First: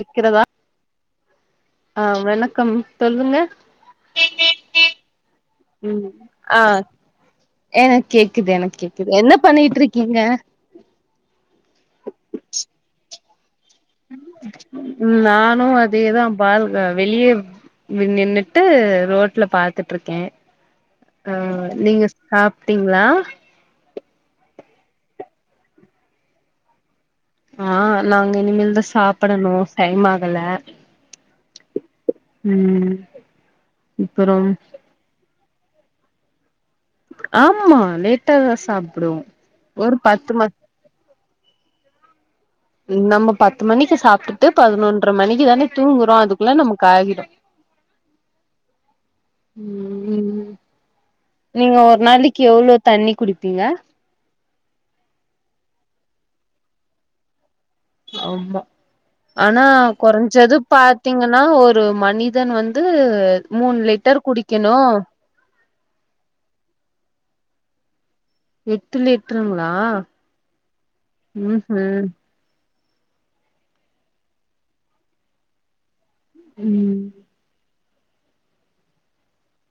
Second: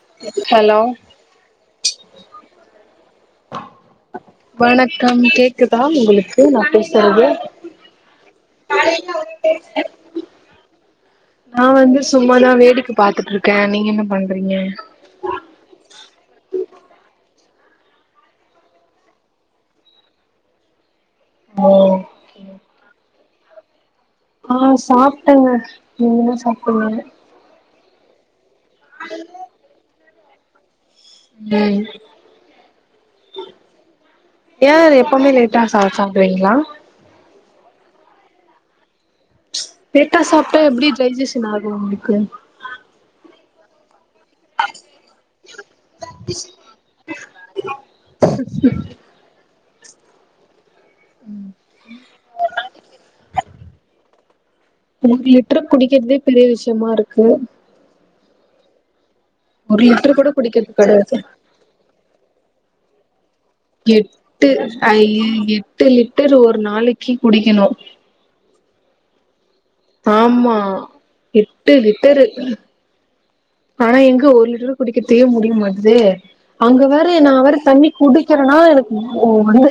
இருக்கிறதா ஹலோ ஆ வணக்கம் சொல்லுங்க வணக்கம் கேக்குதா உங்களுக்கு நா பேசுரது எனக் கேக்குது எனக் கேக்குது என்ன பண்ணிட்டுருக்கீங்க நா வந்து சும்மாதா வேடிக் பாத்துட்டுருக்கே நீங்க என்ன பண்றீங்கே ம் நானூ அதேதா பால் கா வெளியே [unintelligible] நின்னுட்டு ரோட்ல பாத்துட்டுருக்கே ஆ ஓ நீங்க சாப்ட்டீங்ளா ஆ சாப்ட்டேங்க நீங்கெனா சாப்ட்டிங்க ஆ நாங்க இனிமேல் தா சாப்டணு டைம்மாகல ம் அப்புறம் யே எப்போமே லேட் ட்டா சா சாப்றீங்ளா ஆம்மா லேட்டாதா சாப்டுவோ ஒரு லேட்டா பத்து ம சாப்ட்டா எப்டி டைஜிசன் ஆகு உங்களுக்கு நம்ப பத்து மணிக்கி சாப்ட்டுட் ட்டு பதினொன்ற மணிக்கி தானே தூங்குறோ அதுக்குல்ல நமக்காகிடு ம் நீங்க ஒரு நாளிக்கி எவ்ளோ தண்ணி குடிப்பீங்க மூண் லிட்ரு குடிக்கிறதே பெரிய விஷயமாருக்கு ஆமா அனா ஒரு லிட்டர் கூட குறஞ்சது குடிக்கிறது கெடையாது பாத்தீங்கனா ஒர் ரு மனிதன் வந்து.. மூணு லிட்டர் எட்டு குடிக்கணு இல்ல, எட்டு லிட்டர் ஒரு நாளைக்கு குடிக்கணும். எட்டு லிட்ருங்ளா? ஆமா எட்டு லிட்டெரு. ஆனா எங்க ஒரு லிட்ரு குடிகரதே முடிய மாட்டுதே அங்க வே ம் ற நா அவ்ளோ தண்ணி குடிக்கிறனா எனக்கு [unintelligible] வந்து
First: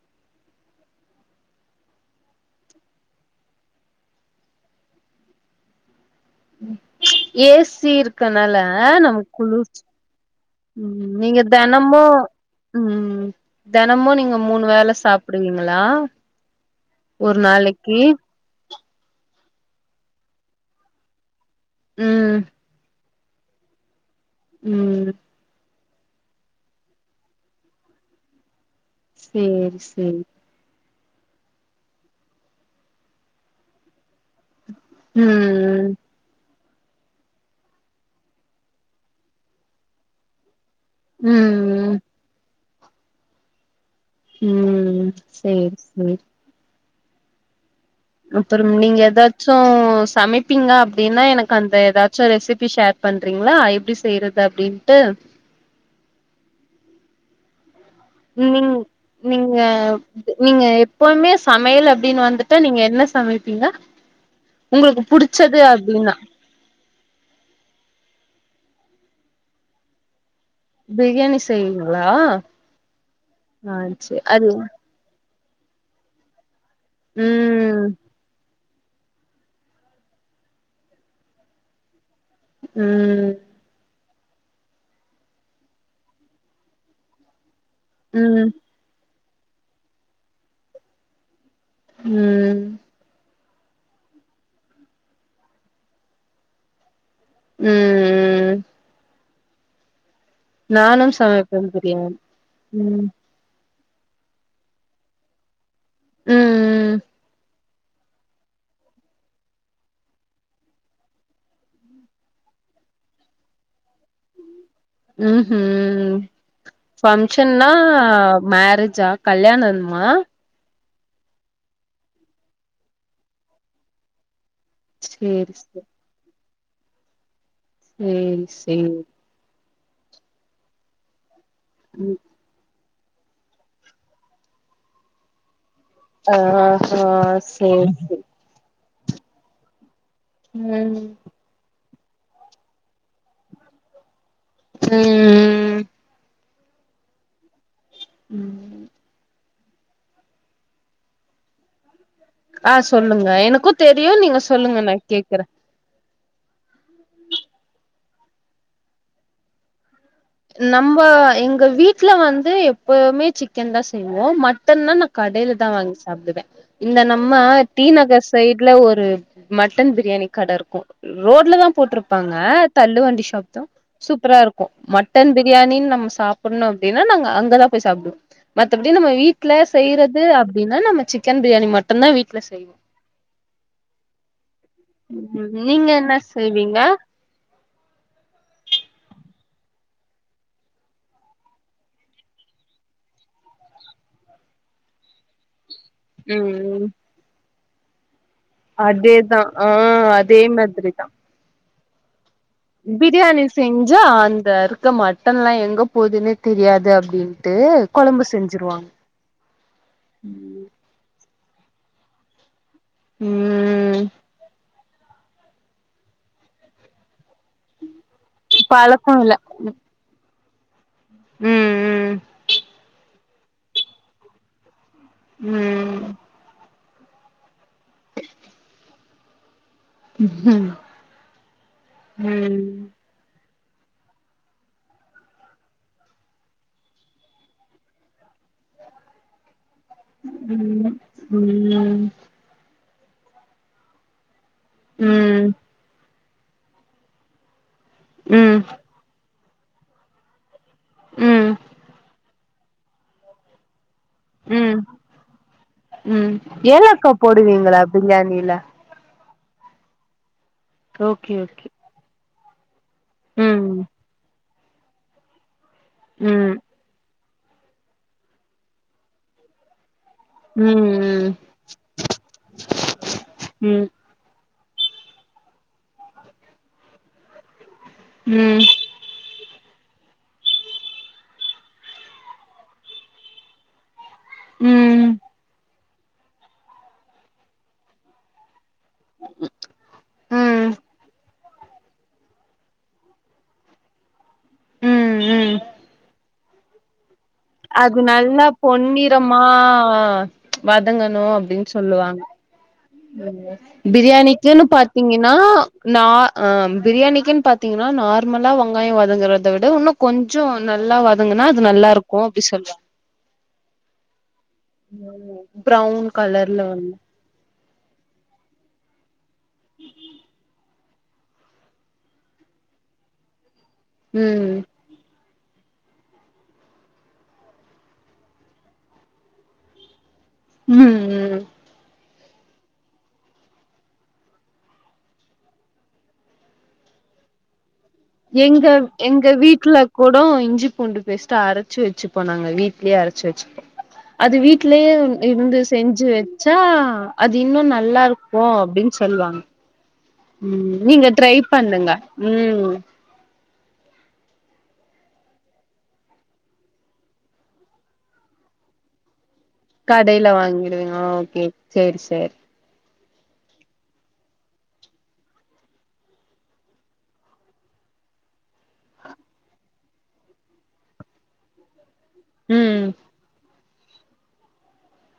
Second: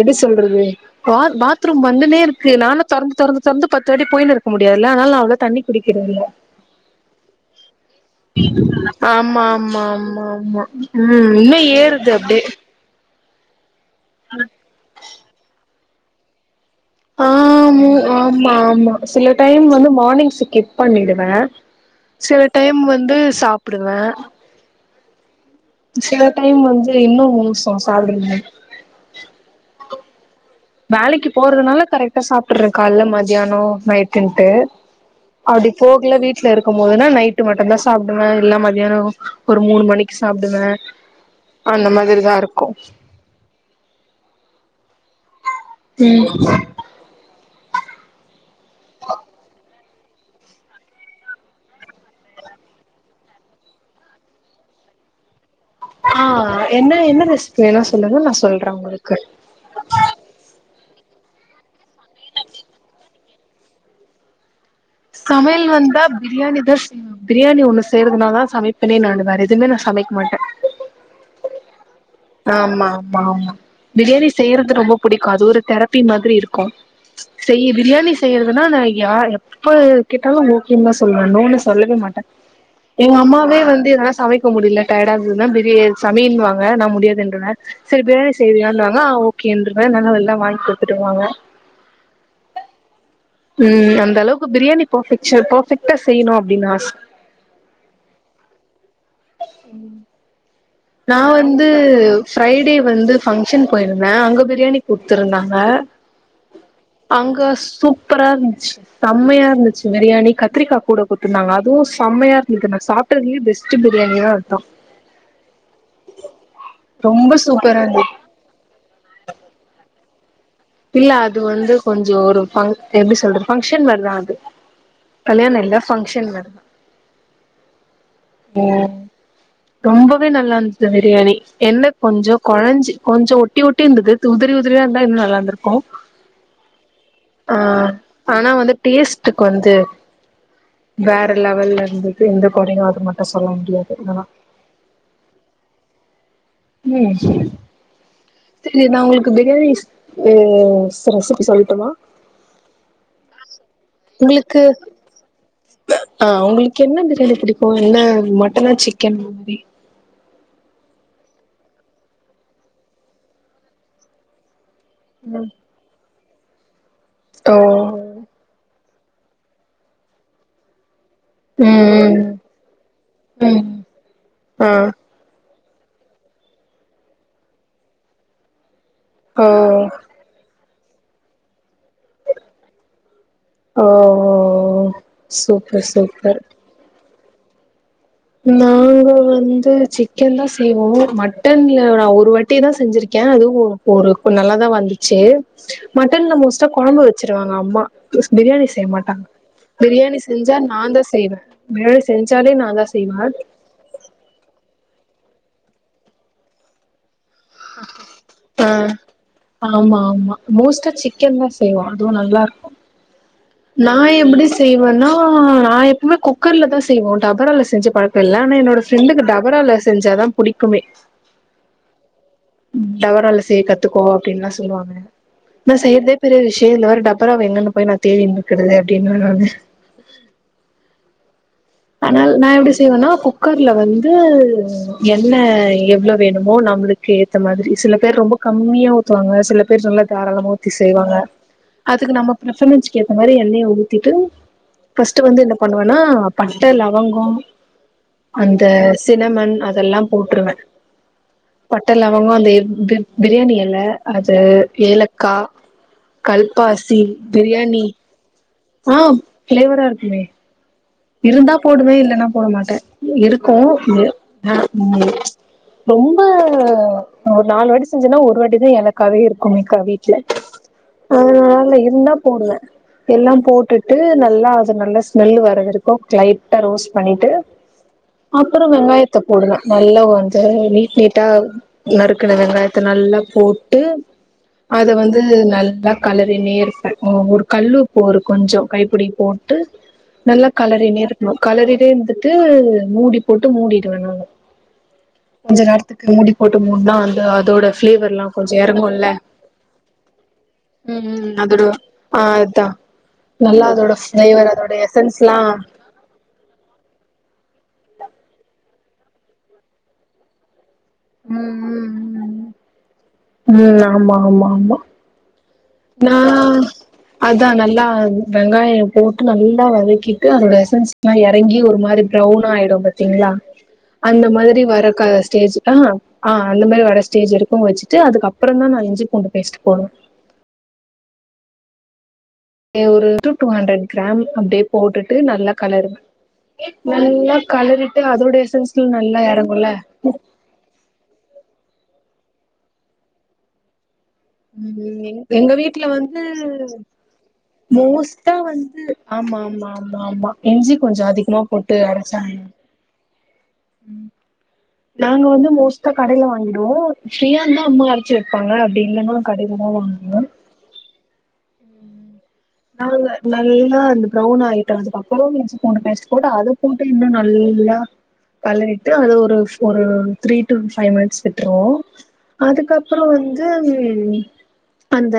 எப்டி சொல்றது வா பாத்ரூம் வந்துன்னே இருக்கு நானு தொரந்து தொரந்து தொரந்து பத்துவாட்டி போய்னு இருக்க முடியாதில்ல அதனால நா அவ்ளா தண்ணி குடிக்கறதில்ல. ம் ஏ சி இருக் கனால நமக்கு ஆமா குளிர்ச் ஆமா ஆமா ஆமா ம் நீங்க இன்னு தெனமு ஏறுது அப்டியே ம் தெனமு நீங்க மூணு வேள சாப் பிடுவீங்ளா ஒரு ஆமு நாளைக்கி ஆமா ஆமா சில டைம் வந்து மார்னிங்ஸ்ச ஸ்கிப் பண்ணிடுவே ம் சில டைம் வந்து சாப்டுவே ம் சில டைம் வந்து இன்னு மோசோ [unintelligible] சேரி சேரி வேலைக்கி போறதுனால கரெட்டா சாப்பிட்ற கால்ல மத்தியானோ நைட்டுன்ட்டு அப்டி ம் போகல வீட்லருக் கும்போதுனா நைட்டு மட்டுந்தா சாப்டுவே இல்ல மத்தியானோ ஒரு மூண் மணிக் சாப்டுவே அந்த ம் ம் மாதிரிதாருக்கு ம் சேரி சேரி ம் அப்புறம் நீங்க எதாச்சு சமைப் பீங்க அப்டின்னா, எனக்கு அந்த எதாச்சு ரெசிபி ஷேர் பண்றீங்ளா? எப்டி செய்யறது அப்டின்ட்டு ஆ என்ன என்ன ரெசிபி வேணு சொல்லுங்க. நா சொல்ற உங்களுக்கு ங்க நீங்க எப்வுமே சமையல் அப்ட்டின்னு வந்துட்டா, நீங்க என்ன சமைப்பீங்க? உங்களுக்கு புடிச்சது சமையல் வந்தா அப்டின்னா பிரியாணி தா ஸ் பிரியாணி ஒண்ணு செய்யறதுனாலதா சமைப்பனே நானு வேற எதுவுமே சமைக்க மாட்டே பிரியாணி செய்வீங்ளா? ஆமா ஆமா ஆமா பிரியாணி அது செய்யறது ரொம்ப பிடிக்கு அது ஒரு தெரபி மாத்ரி இருக் கு செய் ம் பிரியாணி செய்ய றதுனா நா யா எப்ப கேட்டாலு ஓகேன் தா சொல்லுவே. நோனு சொல்லவே மாட்டே எங்க ம் அம்மாவே வந்து என்னால சமைக்க முடியல, டயடாகுதுனா பிரி சமைனுவாங்க நா முடியாத் துன்ருவே செரி பிரியாணி ம் செய்வியானுவாங்க ஆ ஓகேன்ருவே நல்லா எல்லா வாங்கிக் குடுத்துடுவாங்க. ம். ம் அந்த அளவுக்கு பிரியாணி பேபகஸ்சன் பெர்ஃபெக்டா செய்ணு அப்டின் ஆச ம். நானும் நா வந்து சமைப்பேன் பிரியாணி ஃப்ரை டே ம் வந்து. பங்ஷன் போயிருந்தே அங்க பிரியாணி குடுத்துருந்தாங்க ம் ம் அங்க சூப் ரா இருந்ச்சி செம்மையா இருந்துச்சு பிரியாணி கத்திரிக்கா கூட குடுத்துருந்தாங்க அதுவு செம்மையா இருந்துக்கு நா சாப் ட்டதிலயே பெஸ்ட் பிரியாணினா அத் தா ம் ஹும் ரொம்ப ஃபங்க்ஷன்னா சூப்பரா இருந்தது மேரேஜ்ஜா கல்யாணம்மா இல்ல அது வந்து கொஞ்சோ ஒரு ஃபங் எப்டி சொல்றது ஃபங்க்ஷன் மாரி தா அது சேரி கல்யாண இல்ல ஃபங்க்ஷன் மேடம் ம் சேர் ரொம்பவே நல்லார்ந்த்து பிரியாணி, என்ன ம் கொஞ்சோ கொழஞ்சி கொஞ்சோ ஒட்டி ஒட்டி இர்ந்துது து உதிரி உதிரியா இருந்தா இன்னு நல்லார்ந்திருக்கு ஆ ஆ சேர் சேர் நா வந்து டேஸ்ட்டுக் வந்து ம் வேற லெவல்ல இருந்துது எந்த கொறையு உங்கிட்ட சொல்ல முடியாது இவ்ளோ தா ம் ம் ம் இல்ல நா உங்களுக்கு பிரியாணி ம் சே ரெசிப்பி சொல்லட்டுமா ஆ சொல்லுங்க எனக்கு தெரியு நீங்க உங்களுக்கு சொல்லுங்க நா கேக்கறே ஆ உங்களுக்கு என்ன பிரியாணி புடிக்கு என்ன மட்டனா சிக்கன் அந் மாரி நம்ம எங்க வீட்ல வந்து எப்பவுமே சிக்கன் தா செய்வோ மட்டன்னா நா கடைல தா வாங்கி சாப்டுவே இந்த நம்ம ஓ டீ நகர் சைட்ல ஒரு மட்டன் பிரியாணி கட இருக்கு ரோட்ல தா ம் போட்ருப்பாங்க தள்ளு வண்டி ஷாப் தா ம் சூப்பரா இருக்கு ஆ மட் டன் பிரியாணின் நம்ம சாப்பட்ணு அப்டின்னா நாங்க அங்கதா போய் சாப்டுவோ மத்தபடி நம்ம வீட்ல ஓ செய்யறது அப்டின்னா நம்ம சிக்கன் பிரியாணி மட்டுந்தா வீட்ல செய்வோ ஓ ஓ ஓ ம் சூப்பர் என்ன சூப்பர் நீங்க நாங்க வந்து சிக்கன் தா செய்வோ, மட்டன்ல நா ஒரு வாட்டி தா செஞ்சிருக்கே அதுவு ஓரவ்க்கு நல்லாதா வந்துச்சி, மட்டன்ல மோஸ்ட்டா ம் கொழம்பு வெச்சிருவாங்க அம்மா பிளஸ் பிரியாணி செய்ய மாட்டாங்க அதேதா ஆ பிரியாணி அதே செஞ்சா நா மாதிரி தா செய்ணு பிரியாணி செஞ்சாலே நா தா செய்வே பிரியாணி செஞ்சா அந்த இருக்க மட்டன்லா எங்க போதுன்னே தெரியாது அப்டின்னு ஆ ஆமா ஆமா மோஸ்ட்டா சிக்கன் தா செய்வோ அதுவு நல்லாருக்கு நா ம் எப்படி செய்வேன்னா நா எப்புமே குக்கர்ல தா செய்வோ டபரால செஞ்சி பழக்கோ இல்ல ஆனா என்னோட பழக்கோ ஃப்ரெண்டுக்கு இல்ல டபரால செஞ்சாதா புடிக்குமே ம் ம் டவரால செய்ய கத்துக்கோ அப்டின்லா சொல்லுவாங்க நா ம் செய்யற்தே பெரிய விஷ்யோ இதுல வேற டபராவ எங்கனு போய் நா தேடின்னுக்கறது அப்டின்னுவே நானு ம் அத்னால் நா எப்டி செய்வன்னா குக் கர்ல வந்து எண்ண எவ்ள வேணுமோ நம்மளுக்கேத்த மாதிரி சில பேர் ரொம்ப கம்மியா ஊத்துவாங்க சில பேர் நல்லா தாராளமா ஊத்தி ம் செய்வாங்க ம் ம் அதுக்கு நம்ம மெசர்மென்ட்ஸ்க்கேத்த மாரி எண்ணய ஊத்திட்டு ஃபஸ்ட்டு வந்து ம் என்ன பண்ணுவன்னா பட்ட, லவங்கோ ம் அந்த சினமன் அதெல்லா போட்ருவே ம் பட்ட, லவங்கோ லே இது பிரியாணி எல அது ம் ஏலக்கா, கல்பாசி, பிரியாணி பிரியாணி எல ஆ ஃப்ளேவரா இருக்குமே ஓகே இருந்தா ஓகே போடுவே இல்லனா போட மாட்டே எப்டியு இருக்கு ம் அது ஆ ரொம்ப ம் ஒரு நாலு வாட்டி செஞ்சன்னா ஒரு வாட்டி தா ஏலக்காவே இருக்குமே க வீ ட்ல ம் அதல்லால்ல இருந்தா போடுவே எல்லா ம் ம் போட்டுட்டு நல்லா அது நல்ல ஸ்மெல்லு வர வரைக்கத லைட்டா ரோஸ்ட் பண்ணிட்டு அப்புறொ ம் வெங்காயத் த்த போடுவ நல்லா வந்து நீட் நீட்டா நறுக்குன வெங்காயத்த நல்லா போட்டு அத ம் வந்து நல்லா கலறினே இருப்பே ஒரு கல்லு உப்பு ஒரு கொஞ்சொ கைப்புடி போட்டு நல்லா ம் கலரினே இருக்ணு கலரினே இருந்துட்டு மூடி போட்டு மூடிடுவே நானு ம் ம் கொஞ்ச நேரத்துக்கு மூடி போட்டு மூட்னா அதோட அது ஃபிளேவர்ல்லா நல்லா கொஞ்சோ எறங்குல்ல பொன்னிறமா ம் ம் வதங்கணு ம் அதோட அப்டின்னு சொல்லுவாங்க ஆ அதா நல்லா அதோட ஃபிளேவர் பிரியாணிக்குன்னு அதோட பாத்தீங்கன்னா எசன்ஸ்லா நா அ பிரியாணிக்கின் பாத்தீங்கன்னா நார்மலா வெங்காயம் வதங்கறத விட உன்னு கொஞ்சொ நல்லா வதங்கனா ம் அது நல்லாருக்கூ ம் அப்டி ம் சொல்வாங்க ம் ஆமா ஆமா ஆமா [inaudible] நா அதா நல்லா வெங்காயம் போட் டு நல்லா வதக்கிட்டு அதோட எசன்ஸ்ல்லா எறங்கி ஒரு மாரி ப்ரவுனா ஆயிடும் பாத்தீங்ளா அந்த ம் மாரி வரக்க ஸ்டேஜ் ஆ ஆ அந்த மாரி வர ஸ்டேஜ் வரைக்கூ வச்சுட்டு அதுக்கப்பறந் தா நா இஞ்சிபூண்டு பேஸ்ட் போடுவே ம் ம் ஏ ஒரு டு டூ ஹண்ட்ரட் கிராம் அப்டியே போட்டுட்டு நல்லா கலருவ நல்லா கலரிட்டு அது எங்க எங்க வீட்ல கூடொ இஞ்சி பூண்டு பேஸ்ட் அரச்சு வச்சுபோனாங்க வீட்லயே அரச்சுவச்சுபோ அது வீட்லயே ம் எங் எங்க இருந்து வீட்ல செஞ்சு வந்து வச்சா அது இன்னு நல்லாருக் மோஸ்ட்டா ஆமா ஆமா ஆமா ஆமா ம் இஞ்சி கொஞ்சோ நீங்க ட்ரை அதிகமா போட்டு பண்ணுங்க அரச்சாங்க ம் நாங்க வந்து மோஸ்ட்டா கடையில வாங்கிடுவோ ஃபிரியா இருந்தா அம்மா அரச்சி வப்பாங்க அப்டி இல்லன்னா கடைல தா வாங் கடையில வாங்கிடுவிங்க ஓகே செரி செரி நாங்க நல்லா அந்த ப்ரௌன் ஆயிட்ட அதுக்கப்பறொ இஞ்சி பூண்டு பேஸ்ட் போட்டு அத போட்டு இன்னு நல்லா கலரிட்டு அது ஒரு ஒரு த்ரீ டு ஃபைவ் மினிட்ஸ் விட்டுருவோ ம் அதுக்கப்பறொ வந்து அந்த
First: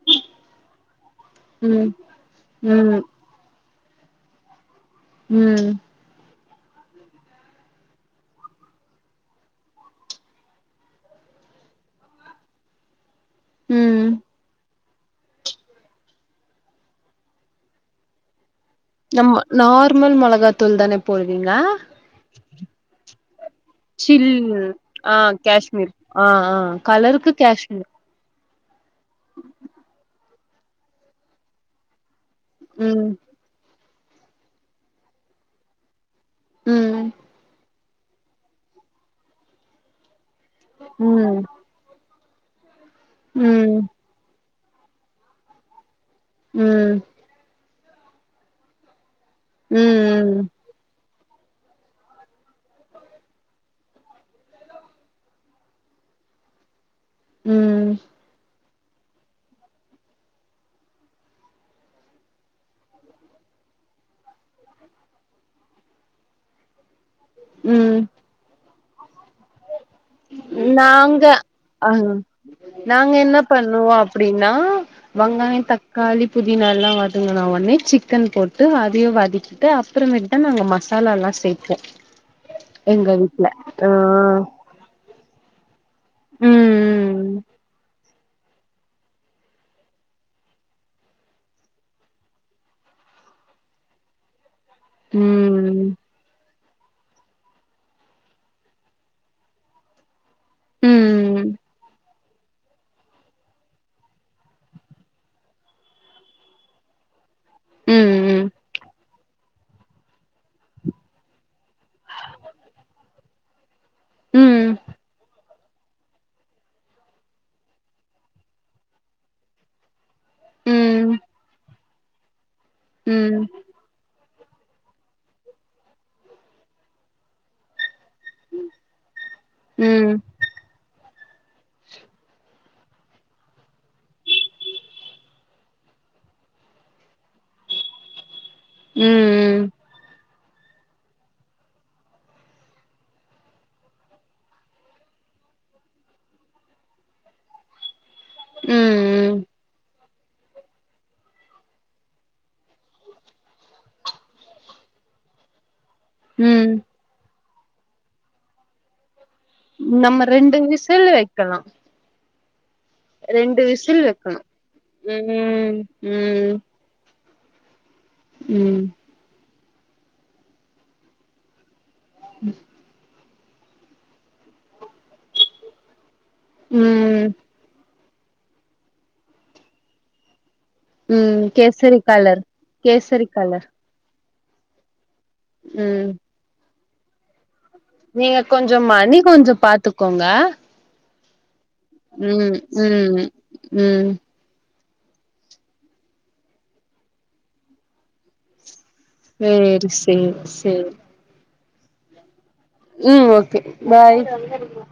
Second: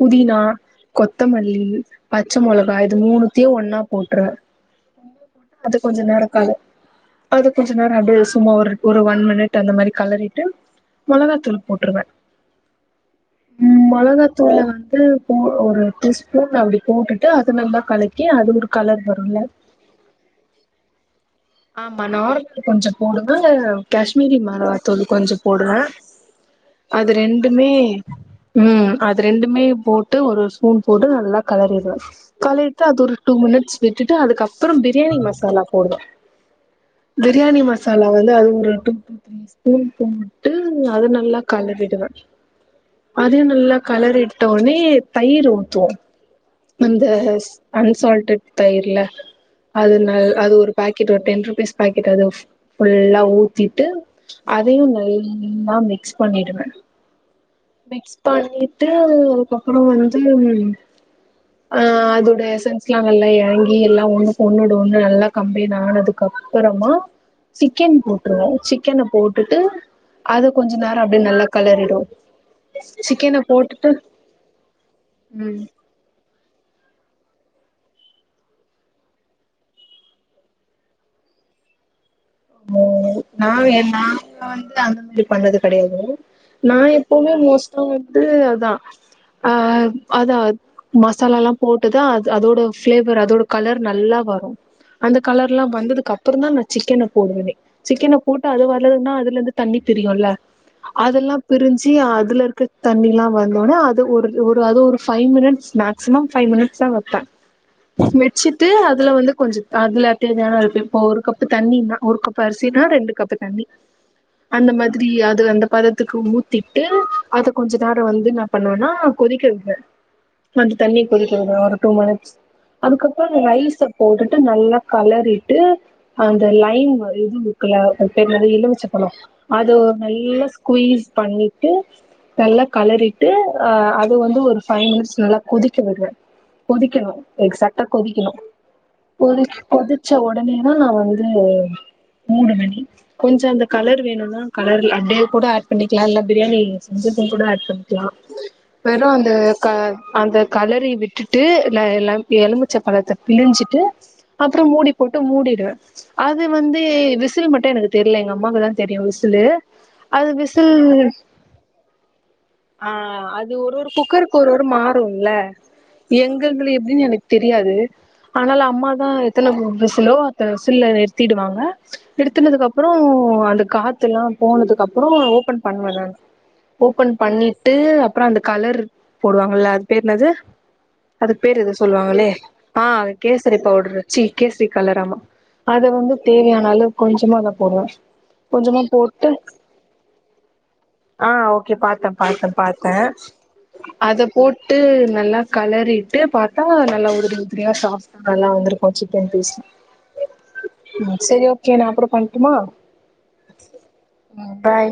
புதினா கொத்தமல்லி ம் பச்ச மொளகா இது ம் மூணுத்தையு ஒன்னா போட்ருவே ம் அது கொஞ்ச நேரொ கலரு அது கொஞ்ச நேரொ அப்டே சும்மா ஒரு ஒரு ஒன் மினிட் அந்த மாரி கலறிட்டு மொளகாத்தூள் போட்ருவே ம் மொளகாத்தூள வந்து போ ஒரு ஒரு ஸ்பூன் அப்டி போட்டுட்டு அத நல்லா கலக்கி அது ஒரு கலர் நம் வரும்ல நார்மல் மொளகாத்தூள் தானே போடுவீங்க ஆமா நார்ல கொஞ்சொ போடுவ சில் காஷ்மீரி மெளகளாதூள் ஆ கொஞ்சொ போடுவே காஷ்மீர் ஆ ஆ அது கலருக்கு ரெண்டுமே காஷ்மீர் ம் அது ரெண்டுமே போட்டு ஒரு ஸ்பூன் போட்டு நல்லா கலறிடுவே கலறிட்டு அது ம் ஒரு டூ மினிட்ஸ் விட்டுட்டு அதுக்கப்பறம் பிரியாணி மசாலா போடுவே ம் பிரியாணி மசாலா வந்து அது ஒரு டூ டூ த்ரீ ஸ்பூன் போட்ணு போட்டு அது ம் நல்லா கலரிடுவே அதையு நல்லா ம் கலரி ட்டோனே தயிர் ஊத்துவோ ம் அந்த அன்சால்டட் தயிர்ல அதுல ம் ம் அது ஒரு பாக்கெட் ஒரு டென் ருபீஸ் பாக்கெட் அது ஃபுல்லா ஊத்திட்டு அதையு நல்லா மிக்ஸ் பண்ணிடுவே ம் மிக்ஸ் பண்ணிட்டு அதுக்கப்றோ வந்து ஆ அதோட எசென்ஸ்லா நல்லா எறங்கி எல்லா ஒன்னுக்கு ஒன்னோட ஒன்னு நல்லா கம்பென் ஆனதுக்கப்பறமா சிக்கன் ம் போட்ருவோ சிக்கன போட்டுட்டு அது கொஞ்ச நேரோ நாங்க அப்டியே நல்லா ஆ கலறிடு நாங்க என்ன பண்ணுவோ அப்டின்னா ம் வங்காயோ தக் காளி புதினால்லா வதங்குன ஒன்னே சிக்கன் போட்டு அதயு வதக்கிட்டு அ ப்றமேட் தா நாங்க மசாலால்லா சேப்போ எங்க வீட்ல ஆ இல்ல அந்த மாரி பண்ணது கெடயாது நா எப்போமே ம் மோஸ்ட்டா வந்து அதா ஆ அதா மசாலால்லா போட்டுதா அது அதோட ஃபிளேவர் அதோட கலர் நல்லா வரு அந்த கலர்லா ம் வந்ததுக்கப்றோ தா நா சிக்கன போடுவேனே சிக்கன போட்டு அது வதங்குனா அதுலந்து தண்ணி பிரியுல அதல்லா ம் பிரிஞ்சி அதுலருக்க தண்ணிலா வந்தோனே அது ஒரு ஒரு அது ஒரு ஃபைவ் மினிட்ஸ் மேக்சிமம் ஃபைவ் மினிட்ஸ்தா வப்பே ம் ம் வெச்சுட்டு அதுல வந்து கொஞ்ச அதுல [unintelligible] இப்போ ஒரு கப்பு தண்ணினா ஒரு கப்பு அரிசினா ரெண்டு கப்பு தண்ணி ம் அந்த மாதிரி அது அந்த பத துக்கு ஊத்திட்டு அத கொஞ்ச நேரோ வந்து என்ன பண்ணுவேனா கொதிக்க வெப்பே அந்த தண்ணி ம் கொதிக்க விடுவே ஒரு டூ மினிட்ஸ் அதுக்கப்றோ நா ரைஸ போட்டுட்டு நல்லா கலறிட்டு அந்த லைம் இது ல அது பேர் என்னது எலுமிச்சபழோ அது ம் நல்லா ஸ்குய்ஸ் பண்ணிட்டு நல்லா கலறிட்டு ஆ அது வந்து ஒரு ஃபைவ் மினிட்ஸ் நல்லா கொதிக்க விடுவே கொதிக்கணு எக்சாக்டா கொதிக்கணு ம் கொதிச் கொதிச்ச ஒடனேனா வந்து மூன்று மணி கொஞ்சோ அந்த கலர் வேணுனா கலர் அப்டியே கூட ஆட் பண்ணிக்லா இல்ல பிரியாணி செஞ்சப்ப கூட ஆட் பண்ணி க்லா வெறு அந்த ம் க அந்த கலறி விட்டுட்டு லை லைம் எலுமிச்ச பழத்த பிழிஞ்சிட்டு அப்றோ மூடி போட்டு மூடிடுவே அது ம் வந்து விசில்லு மட்டு எனக்கு தெர்ல எங்கம்மாவுக்கு தா தெரியு விசில்லு நம்ம ரெண்டு விசில்லு வெக்கலா ஆ அது ஒரு ஒரு விசில் குக்கருக்கு வைக்கணு ஒரு ஒரு மாறுல ம் ம் எங்கங்குளி எதுன் எனக்கு தெரியாது ஆனால ம் அம்மா தா எத்தன விசிலோ அத்தன விசில்ல நிறுத்திடுவாங்க நிறுத்துனதுக்கப்பறோ அந்த காத்துலா போனதுக்கப்றோ ஓபன் பண்ணுவே நானு ஓபன் ம் பண்ணிட்டு அப்றோ அந்த கலர் போடுவாங்கல்ல அது பேர் என்னது ம் அதுக்கு பேர் எதோ கேசரி சொல்லுவாங்ளே கலர் ஆ அது கேசரி கலர் பவுட்ரு ச்சீ கேசரி கலரு ஆமா அத ம் வந்து தேவயான அளவு கொஞ்சமா தா போடுவே நீங்க கொஞ்சொ கொஞ்சமா மணி போட்டு கொஞ்சொ பாத்துக்கோங்க ஆ ஓகே பாத்தே பாத்தே ம் பாத்தே ம் ம் அத போ ட்டு நல்லா கலறிட்டு பாத்தா நல்லா உதிரி உதிரியா சாஃப்டா நல்லா வந்துரு க்கு சிக்கன் பீஸ்லா சேரி சேரி சேரி ம் செரி ஓகே நா அப்றோ பண்ட்டுமா ம் ஓகே பாய் ம் பாய்